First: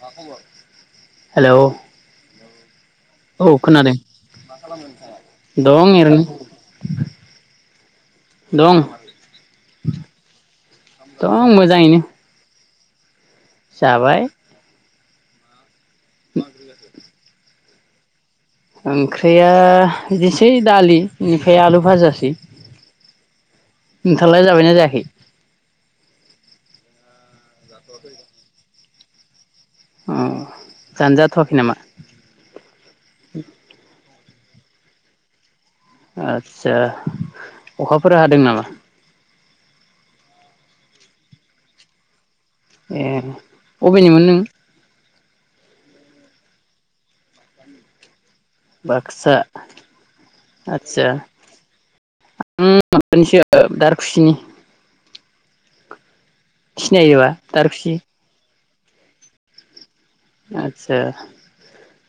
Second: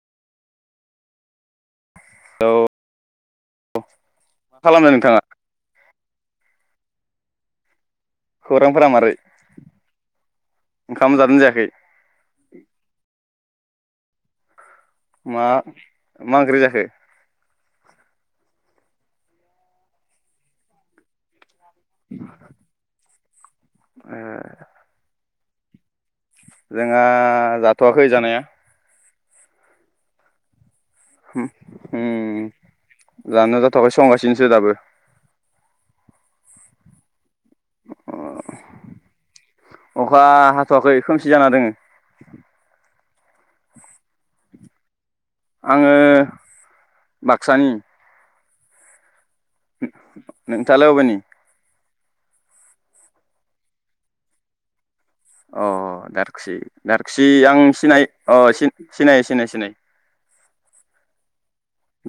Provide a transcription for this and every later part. मा खबर? हेलो। हौ औ खोनादों। मा खालामदों नोंथाङालाय? दंं एरैनो। [inaudible] खौरांफोरा मारै ओंखाम जादों ना दं जायाखै? मोजाङैनो जाबाय। मा? मा ओंख्रि जाखो? ओंख्रिया दिसै दालि बिनि फ्राय आलु भाजासै। ओ नोंथाङालाय जाबायना जायाखै? जोंहा जाथ'वाखै जानाया। उम। हम उम जानो जाथ'आखै संगासिनो दो दाबो। आदसा। अखाफोर हादों नामा अखा हाथ'वाखै। खोमसि जाना दोङो। उम अबेनिमोन नों? आङो बाकसानि। बाकसा। नोंथाङालाय अबेनि? ओम माबानिसो दारखुसिनि। अ दार खुसि दारखुसि सिनायोबा आं दारखुसि सिनाय अ सि सिनायो सिनायो सिनायो। आदसा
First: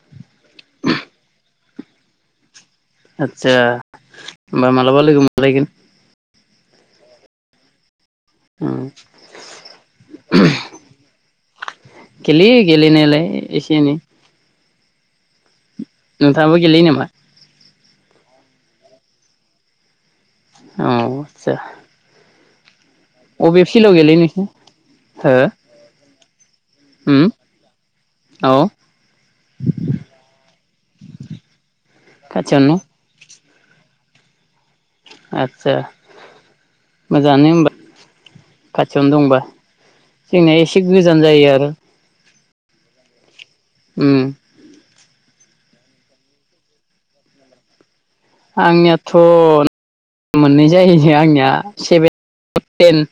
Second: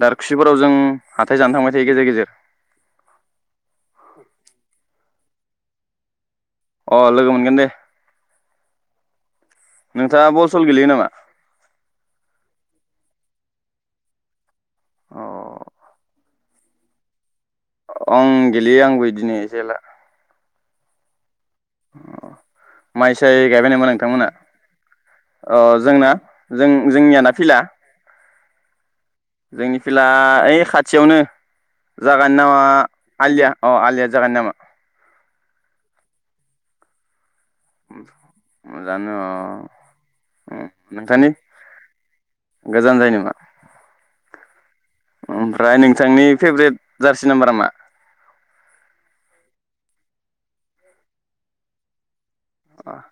[inaudible] दारखुसिफोराव जों हाथाय जानो थांबाय, थायो गेजेर गेजेर। आदसा मा मालाबा लोगो मोन लायगोन अ लोगो मोनगोन दे। ओम नोंथाङा बल सल गेलेयो नामा? गलेयो गेलेनायालाय एसे एनै अ नोंथाङाबो गेलेयो नामा? ओं गेलेयो आंबो बिदिनो एसे एला, उम सा माइ-साय गायबाय फिल्डआव गेलेयो नोंथांमोना? नोंसोर अ हो जोंना जों उम जोंनियाना फिला औ जोंनि फिला ओइ खाथियावनो जागानि नामा खाथियावनो आलिया अ आलिया जागानि नामा। आदसा मो जाङानो होनबा खाथियावनो जानो दंबा अ जोंनिया एसे गोजान नोंथांनि जायो आरो गोजान जायो नामा? ओम ओमफ्राय नोंथांनि फेभरेट जार्सि नाम्बारा मा? आंनियाथ मोननै जाहैनो आंनिया सेभेन टप टेन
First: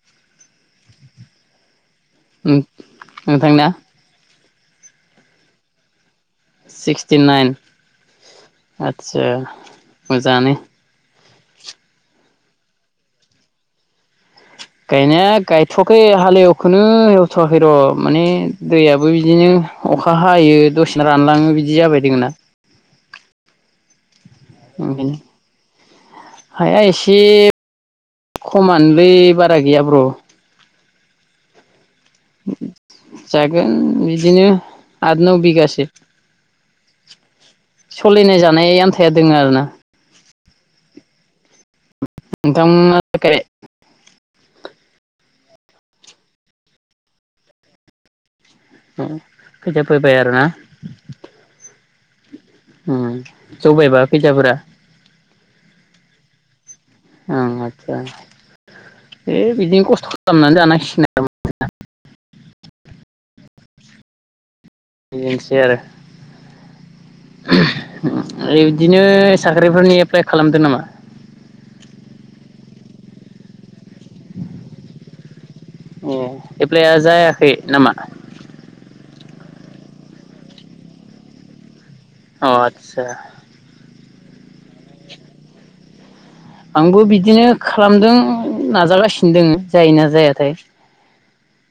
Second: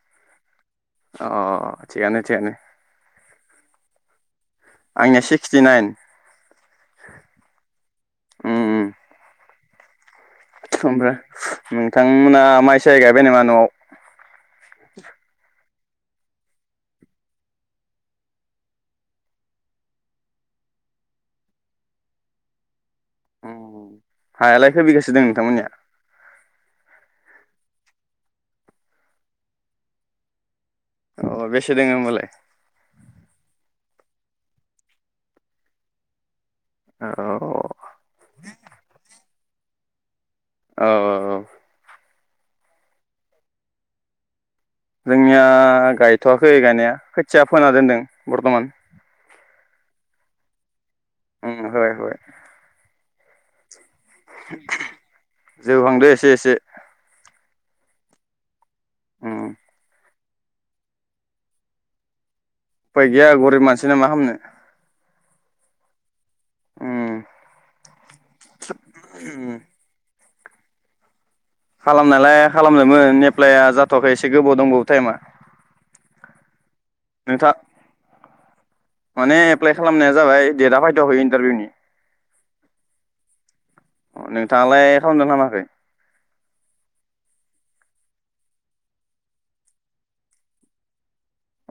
अ अ अ थिगानो थिगानो। नोंथांना? आंनिया सिक्सटि नाइन सिक्सटि नाइन उम आदसा, मोजाङानो। ओमफ्राय नोंथांमोना माइ साय गायबाय नामा नआव? गायनाया गाय थयाखै हालेवखौनो एवथवाखै र माने दैयाबो बिदिनो अखा हायो दसेनो रानलाङो बिदि जाबाय दोङोना। हायालाय खै उम बिगासो बिनि दों नोंथांमोननिया हाया एसे, खमानोलै बारा गैयाब्र औ बेसे दोङो होमबालाय जागोन बिस बिदिनो आद नौ बिगासो अ औ सोलिनाय जानाय आन्थाया दोङ आरो ना औ औ औ नोंथां [unintelligible] जोंनिया गायथवाखै गायनाया खोथिया फोना दोनदों बर्थमान अ खैथिया फैबाया आरोना ओम होबाय होबाय ओ जौबायबा खैथियाफोरा जौहांदो एसे एसे अ आतसा उम ए बिदिनो खस्थ खालामनानै जानांसिनो आरो [unintelligible] उफाय गैया गरिब मानसि ना मा खालामामनो बिदिनोसै आरो उम बिदिनो साख्रिफोरनि एफ्लाय खालामदो नामा खालामनायालाय खालामदोंमोन एप्लइया जाथ याखै एसे गोबाव दंबावो टाइमा एफ्लाआ जायाखै नोंथां नामा माने एप्लाइ खालामनाया जाबाय डेटआ फायदाव होयो इन्टारभिउ नि अ आतसा अ नोंथाङालाय खालामदोंना खामाखै आंबो बिदिनो खालामदों नाजागासिनो दङो जायो ना जायाथाय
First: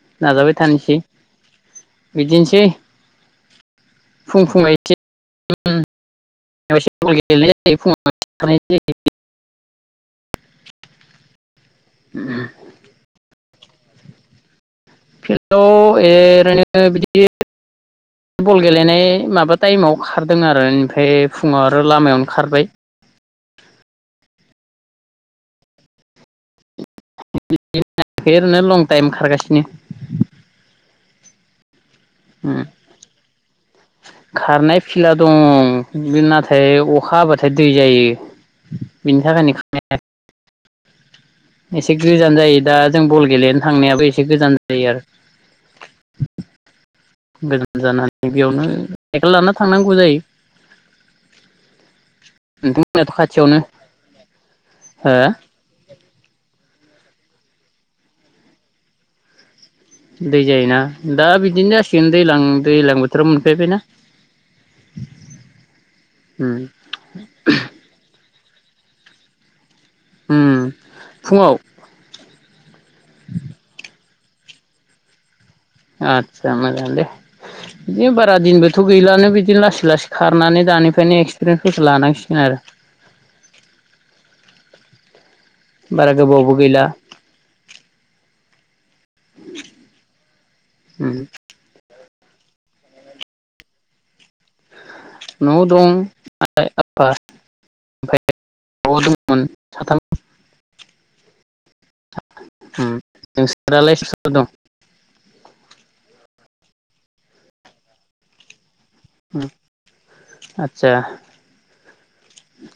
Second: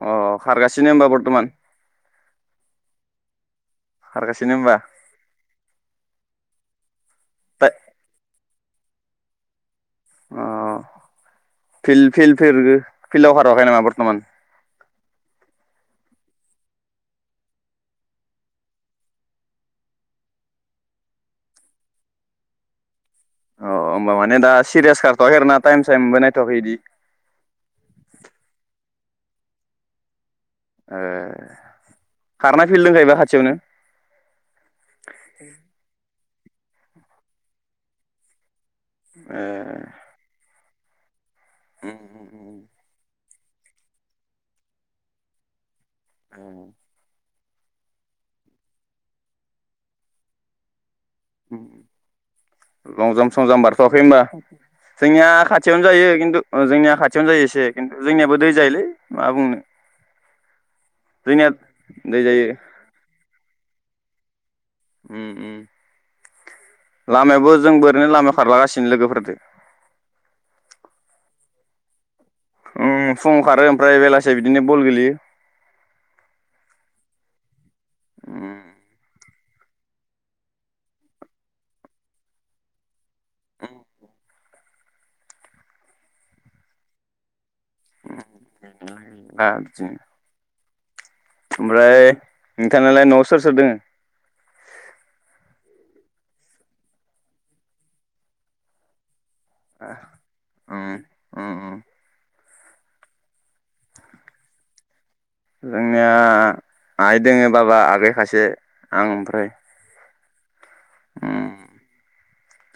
अ नाजाबाय खारगासिनो थानोसै होमबा बर्थ'मान बिदिनोसै फुं खारगासिनो होमबा दा [unintelligible] [unintelligible] अ फिल-फिल जायो -फिरिरि फिलाव खा थयाखै नामा बर्टमान फिल्डआव ओरैनो बिदि बल गेलेनाय माबा टाइमाव खारदों आरो ओमफ्राय फुङाव आरो लामायावनो खारबाय अ होमबा मानि दा सिरियास खारथवाखैना टाइम साइमबो नायथखै इदि ओरैनो लं टाइम खारगासिनो ए उम खारनाय फिल्ड दंखायोबा खाथियावनो खारनाय फिला दं नाथाय अखा हाब्लाथाय दै जायो बिनि थाखायनो ए खो- एसे गोजान जायो दा जों बल गेलेनो थांनायाबो एसे गोजान जायो आरो ओम गोजान जानानै बेयावनो साइकेल लाना थांनांगौ जायो। नोंथांमोनाथ' लंजाम खाथियावनो संजाम बारथवाखै होनबा हो जोंनिया खाथियावनो जायो खिन्थु अ जोंनिया खाथियावनो जायो एसे खिन्थु जोंयाबो दै जायोलै माबा बुंनो। दै जायोना दा जोंनिया बिदिनो जासिगोन दै दैलां जायो दैलां बोथोराव मोनफैबाय ना। उम्म उम उम्म लामायाबो जों बोरैनो लामाखौ खारलागासिनो लोगोफोरदो ओम फुङाव ओं फुुंङाव खारो ओमफ्राय बेलासि बिदिनो बल गेलेयो। आथसा मोजां दे बिदिनो बारा उम दिनबोथ गैलानो बिदि लासै लासै खारनानै दानिफ्रायनो एक्सपिरियेन्सफोरखौ लानांसिगोन आरो। बारा गोबावबो गैला। आ बिदिनो उम ओमफ्राय नोंथांङालाय न'आव‌ सोर सोर दोंङो? न' दं आइ आफा ओनफाय [inaudible] ओ उम्म उम्म उम्म नोंसोरालाय सोर सोर दं? जोंनिया आइ दोङो बाबा आगै खासे। आं ओमफ्राय। आथ सा उम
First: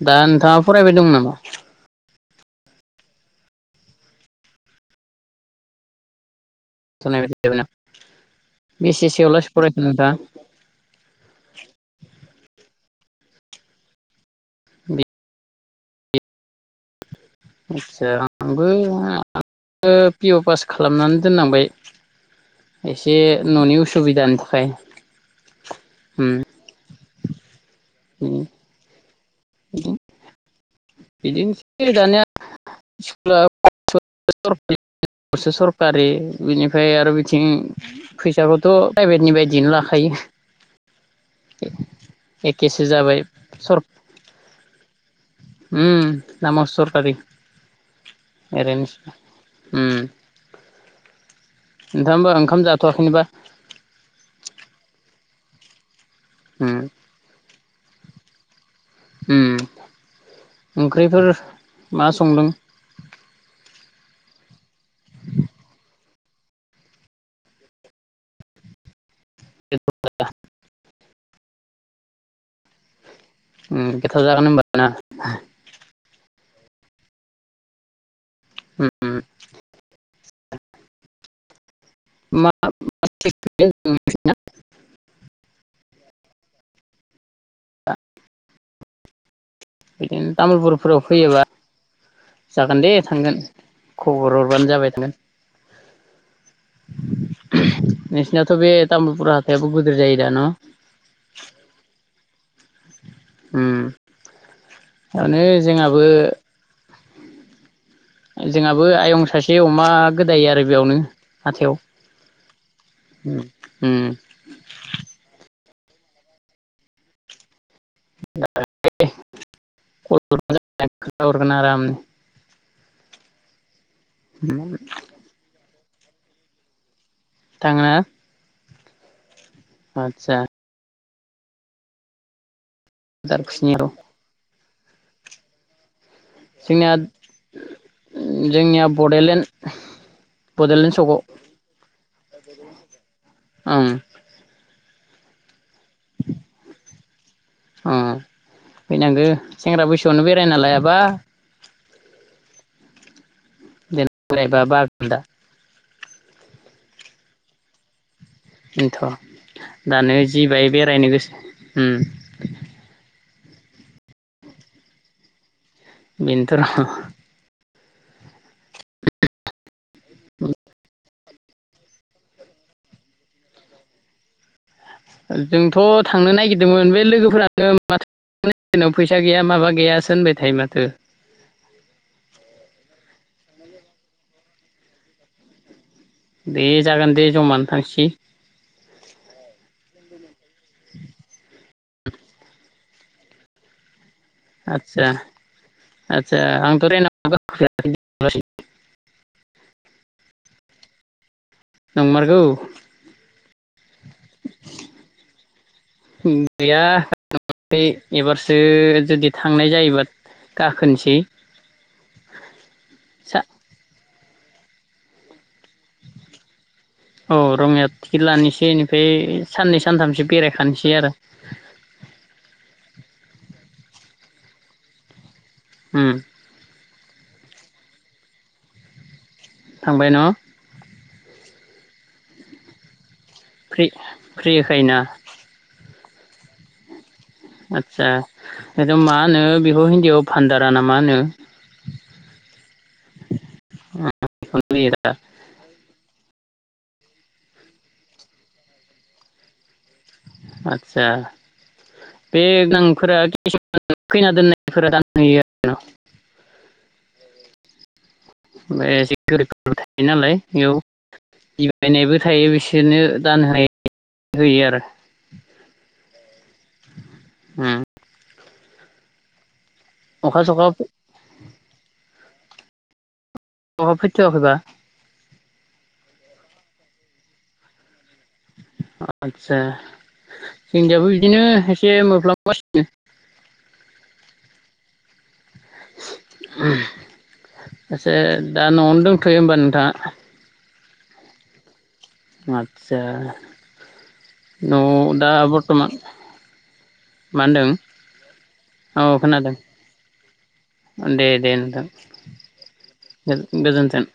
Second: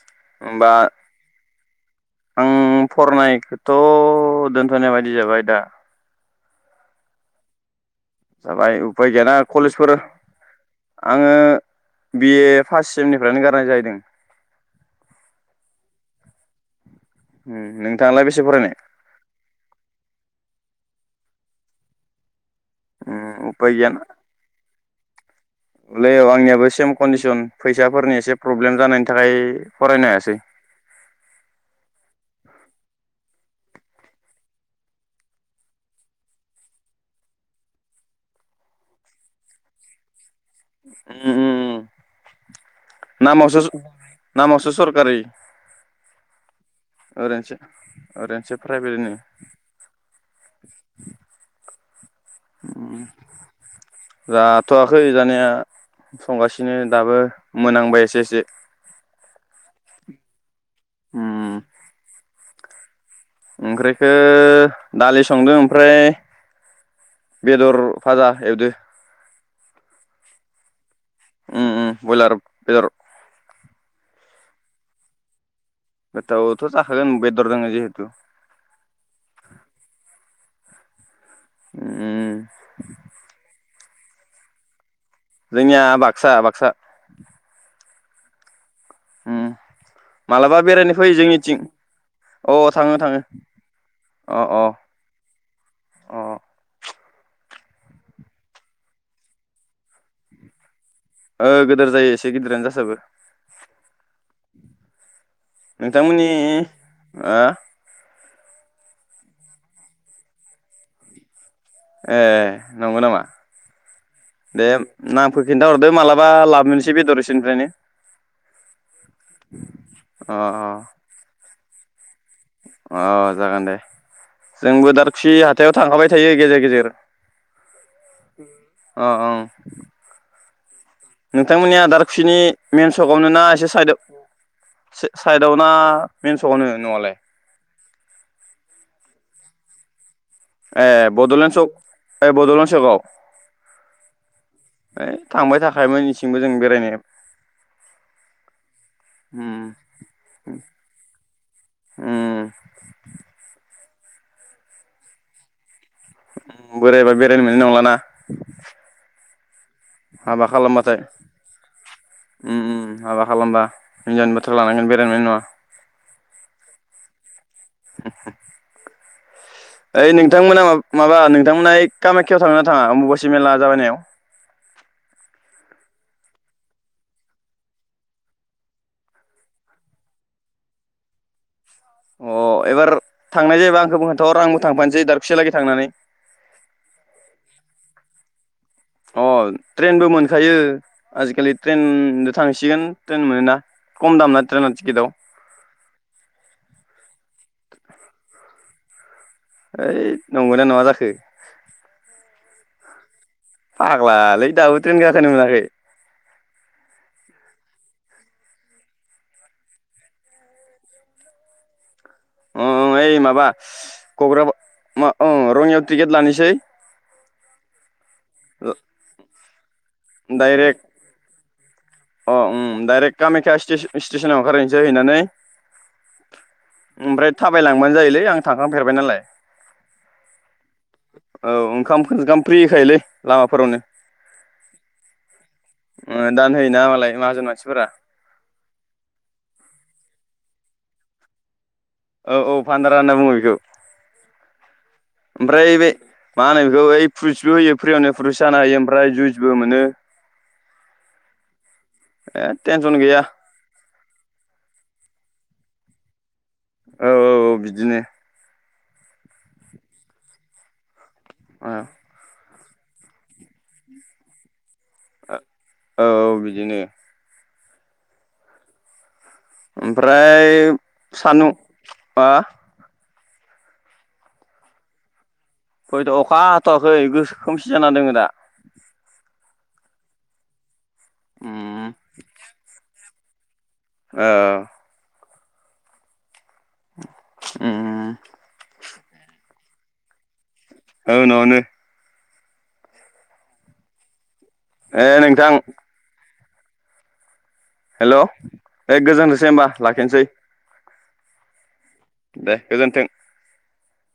दा नोंथांङा होमबा फरायबाय दं नामा? आं फरायनायखौथ दोनथनाय बायदि जाबाय दा। [unintelligible] जाबाय उफाय बेसेसोआव गैयाना लासै फरायखो कलेजफोर नोंथाङा आंङो बि ए पाससिमनिफ्रायनो गारनाय जाहैदों बि उम आदसा नोंथाङालाय बेसे आंबो फरायनाय [unintelligible] पि अ फास खालामनानै दोननांबाय। एसे उम्म उफाय न'नि गैयाना उसुबिदानि थाखाय औलै औ उम आंनियाबो सेम कन्दिसन फैसाफोरनि एसे प्रब्लेम जानायनि थाखाय फरायनो हायासै। [inaudible] सरखारि बिनिफ्राय आरो बिथिं फैसाखौथ प्राइभेटनि बायदियैनो लाखायो। उम्म उम्म एखेसो जाबाय उम्म नामावसो सर नामावसो सरकारि उम नामाव सरकारि ओरैनोसो ओरैनोसो प्राइभेट होनो। उम नोंथां होमबा ओंखाम उम्म जाथ'वाखैनोबा जाथवाखै। जानाया उम संगासिनो दाबो मोनांबाय एसे एसे ओम ओंख्रिफोर उम मा संदों ओंख्रिखौ दालि संदों ओमफ्राय बेदर फाजा एवदो [unintelligible] ओम ओम बयलार बेदर ओम गोथाव जागोन होमबा ना गोथावथ जाखागोन बेदर दङ जिहेथु ओम ओम उम [unintelligible] [unintelligible] जोंनिया बाक्सा बाक्सा ओम बिदिनो तामुलपुरफोराव फैयोबा अ जागोन दे थाङो थाङो थांगोन खबर अ अ हरबानो जाबाय थांगोन अ नोंसिनाथ बे तामुलपुर हाथाइयाबो गोदोर जायो दा न ओ गोदोर जायो एसे गिदिरानो जा ओम माने जोंहाबो आह जोंहाबो आयं सासे अमा गोदायो आरो बेयावनो हाथायाव ए नंगौ नामा उम दे नामफोर खिन्थाहर हरदो मालाबा लाबोनोसै बेदर इसोरनिफ्रायनो अ अ [unintelligible] गोन आरामनो अ जागोन दे जोंबो दारखुसि हाथाइयाव थांखाबाय थायो गेजेर गेजेर थाङो ना अ औ आतसा नोंथांमोननि दारखुसिनि मेेन सकआवनो ना एसे दारखुसिनियाव साइदआव साइदआव ना मेन सकावनो जोंनिया नआलाय जोंनिया बडलेण्ड ए बड'लेण्ड सकआव बडलेण्ड सख ए बडलेण्ड सकाव ओं ए थांबाय थाखायोमोन इसिंबो जों बेरायनो अम फैनांगो उम सेंग्रा बैसोआवनो बेरायना लायाबा उम देनां बोरायबा बागोन्दा। बोरायबा बेरायनो मोननाय नंलाना। बेथ' दानो हाबा जिबाय खालामबाथाय बेरायनो गोसो उम उम हाबा खालामबा हिनजावनि बाथ्रा लानांगोन बेरायनो मोननाय नङा। बेनोथ' र'। [unintelligible] ओइ नोंथांमोना माबा नों नोंथांमोना कामाख्याव थाङोना थाङा अम्बुबासि मेला जाबायनायाव? जोंथ' थांनो नागिरदोंमोन बे लोगोफोरानो माथो फैसा गैया माबा गैयासो होनबाय थायो माथो। अ एबार थांनाय जायोबा आंखौबो खोनथाहर आंबो थांफानोसै दारखुसियालागै थांनानै। दे जागोन दे जमानो थांसै। अ ट्रेनबो मोन खायो आजिखालि ट्रेन थांसिगोन ट्रेन मोनोना। खम दाम ना ट्रेना आच्छा टिकेटआव आच्छा आंथ' ट्रेनाव गाखो [unintelligible] [inaudible] ओइ नंगौना नङा जाखो? [inaudible] फाग्ला लै दाबो ट्रेन गाखोनो मोनाखै गैया [unintelligible] एबारसो जुदि थांनाय जायोबा गाखोनिसै। अ ओइ माबा घग्रा मा रङियायाव टिकेट लानिसै। औ रङिया। टिकेट लानिसै इनिफाय साननै सानथामसो डाइरेक्ट बेरायखानोसै आरो अ उम डाइरेक्ट कामाख्या स्टि-स्टेसनाव ओंखारहैनोसै। जाहैनानै होम ओमफ्राय थाबायलांबानो जायोलै आं थांखांफेरबाय नालाय। थांबाय न'? औ ओंखाम ओंखाम फ्रि होखायोलै। लामाफोरावनो फ्रि-फ्रि होखायोना? ओ दान होयोना मालाय। माहाजोन मानसिफोरा आच्छा मा होनो बिखौ हिन्दीयाव भान्दा राना मा होनो? औ औ भानदारा होनना बुङो बेखौ। बेखौनो होयो दा। ओमफ्राय बे माहोनो गोै फ्रुइ्सबो होयो फ्रियावनो फ्रुइस जानो हायो ओमफ्राय जुइसबो मोनो आतसा बे ए टेनसन गैया [unintelligible] खैना दोननायफोरा दानहैयो आरो ना औ औ औ बिदिनो ओमफ्राय एसे गोरिब [unintelligible] थायो नालाय औ बेयाव [unintelligible] नायबो थायो बिस बिसोरनो दानाय होनाय होयो आरो औ औ बि बिदिनो उम अखा ओमफ्राय सखा सानु बा अखा फैथआखैबा। [unintelligible] अखा हाथवाखै गोसो खोमसि जाना दङो दा आतसा जोंनियाबो बिदिनो उम एसे मोफ्लामगासिनो औ उम सासे दा नआवनो दं फैयो होमबा नोंथाङा औ नआवनो आतसा न ए दा बर्थमान मा होनदों हेलौ ए गोजोनथसै होनबा लाखिनोसै। दे-दे नोंथां। दे गोजोनथों‌। गोजोन्थों।